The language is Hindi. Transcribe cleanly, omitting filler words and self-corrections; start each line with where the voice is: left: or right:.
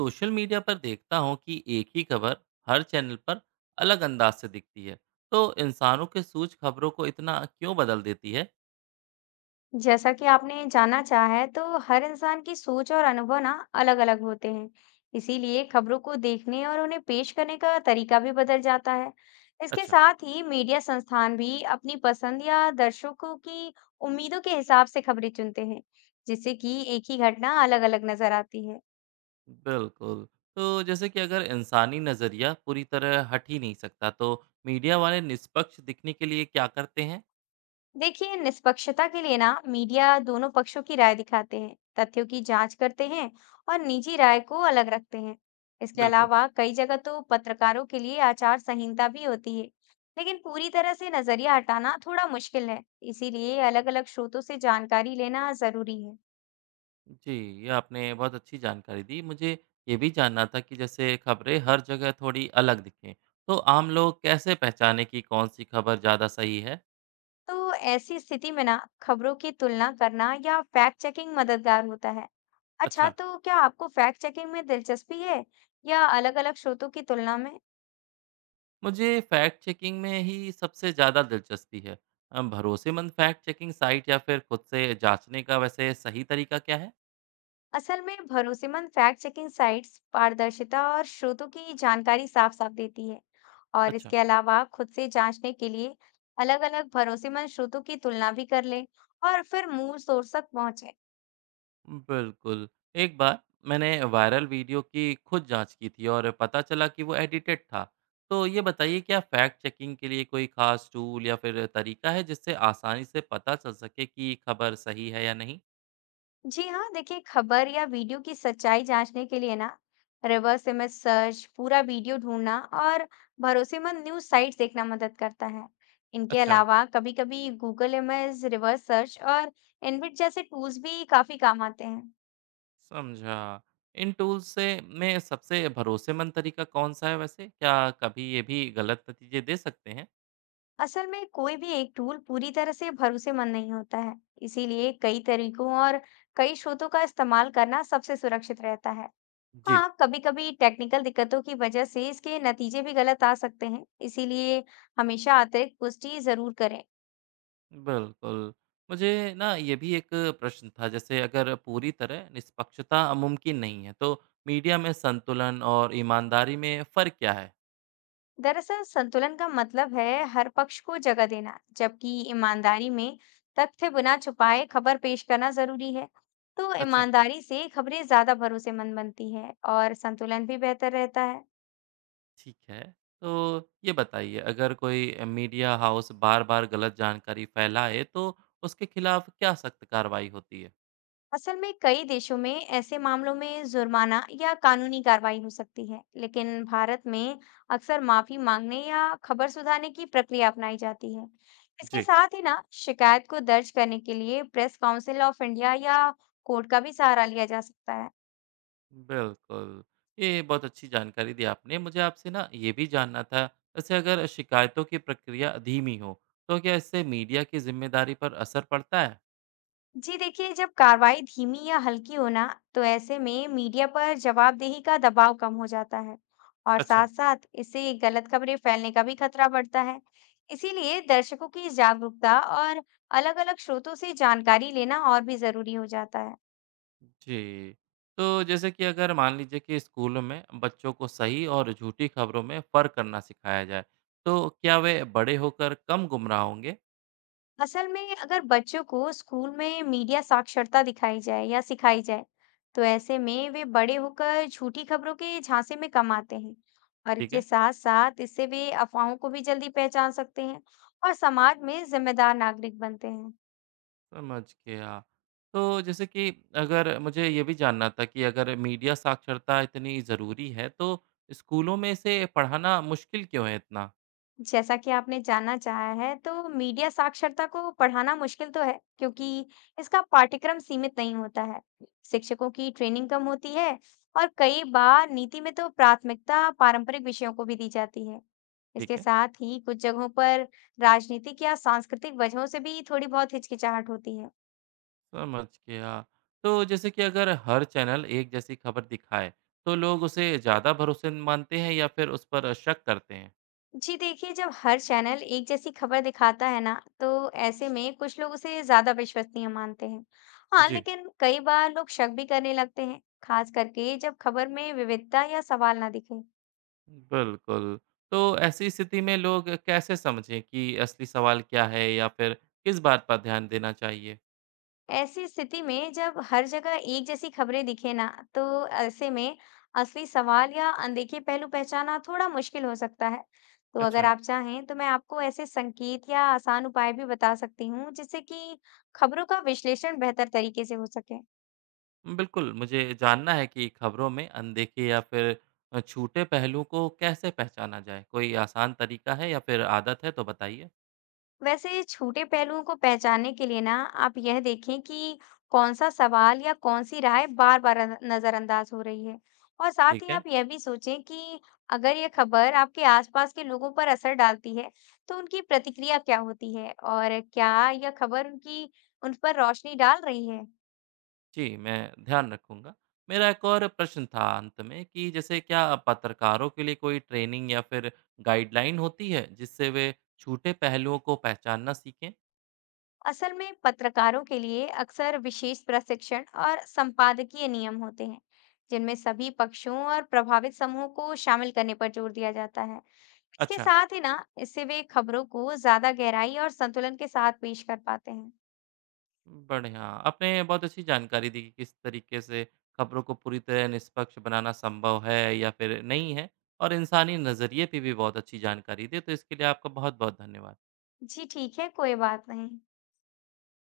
right: सोशल मीडिया पर देखता हूँ कि एक ही खबर हर चैनल पर अलग अंदाज से दिखती है। तो इंसानों के सोच खबरों को इतना क्यों बदल देती है?
left: जैसा कि आपने जाना चाहा है, तो हर इंसान की सोच और अनुभव ना अलग-अलग होते हैं। इसीलिए खबरों को देखने और उन्हें पेश करने का तरीका भी बदल जाता है। इसके
right: अच्छा।
left: साथ ही मीडिया संस्थान भी अपनी पसंद या दर्शकों की उम्मीदों के हिसाब से खबरें चुनते हैं, जिससे कि एक ही घटना अलग-अलग नजर आती है।
right: बिल्कुल, तो जैसे कि अगर इंसानी नज़रिया पूरी तरह हट ही नहीं सकता, तो मीडिया वाले निष्पक्ष दिखने के लिए क्या करते हैं?
left: देखिए, निष्पक्षता के लिए ना मीडिया दोनों पक्षों की राय दिखाते हैं, तथ्यों की जांच करते हैं और निजी राय को अलग रखते हैं। इसके
right: बिल्कुल।
left: अलावा कई जगह तो पत्रकारों के लिए आचार संहिता भी होती है। लेकिन पूरी तरह से नजरिया हटाना थोड़ा मुश्किल है, इसीलिए अलग-अलग स्रोतों से जानकारी लेना जरूरी है।
right: जी, ये आपने बहुत अच्छी जानकारी दी मुझे। ये भी जानना था कि जैसे खबरें हर जगह थोड़ी अलग दिखें, तो आम लोग कैसे पहचाने कि कौन सी खबर ज़्यादा सही है?
left: तो ऐसी स्थिति में ना खबरों की तुलना करना या फैक्ट चेकिंग मददगार होता है। अच्छा,
right: अच्छा।
left: तो क्या आपको फैक्ट चेकिंग में दिलचस्पी है या अलग-अलग स्रोतों की तुलना में?
right: मुझे फैक्ट चेकिंग में ही सबसे ज़्यादा दिलचस्पी है। भरोसेमंद फैक्ट चेकिंग साइट या फिर खुद से जांचने का वैसे सही तरीका क्या है?
left: असल में भरोसेमंद फैक्ट चेकिंग साइट्स पारदर्शिता और स्रोतों की जानकारी साफ साफ देती है। और
right: अच्छा।
left: इसके अलावा खुद से जांचने के लिए अलग अलग भरोसेमंद स्रोतों की तुलना भी कर लें और फिर मूल सोर्स तक पहुंचे।
right: बिल्कुल, एक बार मैंने वायरल वीडियो की खुद जांच की थी और पता चला कि वो एडिटेड था। तो ये बताइए, क्या फैक्ट चेकिंग के लिए कोई खास टूल या फिर तरीका है जिससे आसानी से पता चल सके कि खबर सही है या नहीं?
left: जी हाँ, देखिए, खबर या वीडियो की सच्चाई जांचने के लिए ना रिवर्स इमेज सर्च, पूरा वीडियो ढूंढना और भरोसेमंद न्यूज साइट्स देखना मदद करता है। इनके
right: अच्छा।
left: अलावा कभी कभी गूगल इमेज रिवर्स सर्च और इनविट जैसे टूल्स भी काफी काम आते हैं।
right: समझा। इन टूल्स से में सबसे भरोसेमंद तरीका कौन-सा है वैसे? क्या कभी ये भी गलत नतीजे दे सकते हैं?
left: असल में कोई भी एक टूल पूरी तरह से भरोसेमंद नहीं होता है। इसीलिए कई तरीकों और कई स्रोतों का इस्तेमाल करना सबसे सुरक्षित रहता है।
right: जी।
left: हाँ, कभी कभी टेक्निकल दिक्कतों की वजह से इसके नतीजे भी गलत आ सकते हैं, इसीलिए हमेशा अतिरिक्त पुष्टि जरूर करें।
right: बिल्कुल। मुझे ना ये भी एक प्रश्न था, जैसे अगर पूरी तरह निष्पक्षता मुमकिन नहीं है, तो मीडिया में संतुलन और ईमानदारी में फ़र्क क्या है?
left: दरअसल संतुलन का मतलब है हर पक्ष को जगह देना, जबकि ईमानदारी में तथ्य बिना छुपाए खबर पेश करना जरूरी है। तो
right: अच्छा।
left: ईमानदारी से खबरें ज्यादा भरोसेमंद बनती है और संतुलन भी बेहतर रहता है।
right: ठीक है। तो ये बताइए, अगर कोई मीडिया हाउस बार-बार गलत जानकारी फैलाए, तो उसके खिलाफ क्या सख्त कार्रवाई होती है?
left: असल में कई देशों में ऐसे मामलों में जुर्माना या कानूनी कार्रवाई हो सकती है, लेकिन भारत में अक्सर माफी मांगने या खबर सुधारने की प्रक्रिया अपनाई जाती है। इसके
right: जी।
left: साथ ही ना शिकायत को दर्ज करने के लिए प्रेस काउंसिल ऑफ इंडिया या कोर्ट का भी सहारा लिया जा सकता है।
right: बिल्कुल। ये बहुत अच्छी जानकारी दी आपने। मुझे आपसे ना ये भी जानना था, वैसे अगर शिकायतों की प्रक्रिया धीमी हो, तो क्या इससे मीडिया की ज़िम्मेदारी पर असर पड़ता है?
left: जी, देखिए, जब कार्रवाई धीमी या हल्की हो ना, तो ऐसे में मीडिया पर जवाबदेही का दबाव कम हो जाता है और
right: अच्छा।
left: साथ-साथ इससे गलत खबरें फैलने का भी खतरा बढ़ता है। इसीलिए दर्शकों की जागरूकता और अलग-अलग स्रोतों से जानकारी लेना और भी जरूरी हो जाता है।
right: जी। तो जैसे कि अगर मान लीजिए कि स्कूलों में बच्चों को सही और झूठी खबरों में फ़र्क करना सिखाया जाए, तो क्या वे बड़े होकर कम गुमराह होंगे?
left: असल में अगर बच्चों को स्कूल में मीडिया साक्षरता दिखाई जाए या सिखाई जाए, तो ऐसे में वे बड़े होकर झूठी खबरों के झांसे में कम आते हैं और
right: ठीक
left: इसके
right: है।
left: साथ साथ इससे वे अफवाहों को भी जल्दी पहचान सकते हैं और समाज में जिम्मेदार नागरिक बनते हैं।
right: समझ गया। तो जैसे कि अगर मुझे ये भी जानना था कि अगर मीडिया साक्षरता इतनी ज़रूरी है, तो स्कूलों में इसे पढ़ाना मुश्किल क्यों है इतना?
left: जैसा कि आपने जानना चाहा है, तो मीडिया साक्षरता को पढ़ाना मुश्किल तो है, क्योंकि इसका पाठ्यक्रम सीमित नहीं होता है। शिक्षकों की ट्रेनिंग कम होती है और कई बार नीति में तो प्राथमिकता पारंपरिक विषयों को भी दी जाती है।
right: ठीक
left: इसके
right: है,
left: साथ ही कुछ जगहों पर राजनीतिक या सांस्कृतिक वजहों से भी थोड़ी बहुत हिचकिचाहट होती है।
right: समझ गया। तो जैसे कि अगर हर चैनल एक जैसी खबर दिखाए, तो लोग उसे ज़्यादा भरोसेमंद मानते हैं या फिर उस पर शक करते हैं?
left: जी, देखिए, जब हर चैनल एक जैसी खबर दिखाता है ना, तो ऐसे में कुछ लोग उसे ज़्यादा विश्वसनीय मानते हैं। हाँ,
right: जी,
left: लेकिन कई बार लोग शक भी करने लगते हैं, खास करके जब खबर में विविधता या सवाल ना दिखे।
right: बिल्कुल। तो ऐसी स्थिति में लोग कैसे समझें कि असली सवाल क्या है या फिर किस बात पर ध्यान देना चाहिए?
left: ऐसी स्थिति में जब हर जगह एक जैसी खबरें दिखे ना, तो ऐसे में असली सवाल या अनदेखे पहलू पहचाना थोड़ा मुश्किल हो सकता है। तो अगर
right: अच्छा।
left: आप चाहें, तो मैं आपको ऐसे संकेत या आसान उपाय भी बता सकती हूँ, जिससे कि खबरों का विश्लेषण बेहतर तरीके से हो सके।
right: बिल्कुल, मुझे जानना है कि खबरों में अनदेखे या फिर छूटे पहलुओं को कैसे पहचाना जाए? कोई आसान तरीका है या फिर आदत है तो बताइए।
left: वैसे छोटे पहलुओं को पहचानने के लिए ना आप यह देखें कि कौन सा सवाल या कौन सी राय बार बार नजरअंदाज हो रही है। और साथ
right: ठीक
left: ही
right: है,
left: आप यह भी सोचें कि अगर यह खबर आपके आसपास के लोगों पर असर डालती है, तो उनकी प्रतिक्रिया क्या होती है और क्या यह खबर उनकी उन पर रोशनी डाल रही है।
right: जी, मैं ध्यान रखूँगा। मेरा एक और प्रश्न था अंत में, कि जैसे क्या पत्रकारों के लिए कोई ट्रेनिंग या फिर गाइडलाइन होती है, जिससे वे छूटे पहलुओं को पहचानना सीखें?
left: असल में पत्रकारों के लिए अक्सर विशेष प्रशिक्षण और संपादकीय नियम होते हैं, जिनमें सभी पक्षों और प्रभावित समूह को शामिल करने पर जोर दिया जाता है। इसके
right: अच्छा।
left: साथ ही ना इससे वे खबरों को ज्यादा गहराई और संतुलन के साथ पेश कर पाते हैं।
right: बढ़िया। आपने बहुत अच्छी जानकारी दी कि किस तरीके से खबरों को पूरी तरह निष्पक्ष बनाना संभव है या फिर नहीं है और इंसानी नज़रिए पे भी बहुत अच्छी जानकारी दी। तो इसके लिए आपका बहुत-बहुत धन्यवाद।
left: जी ठीक है, कोई बात नहीं।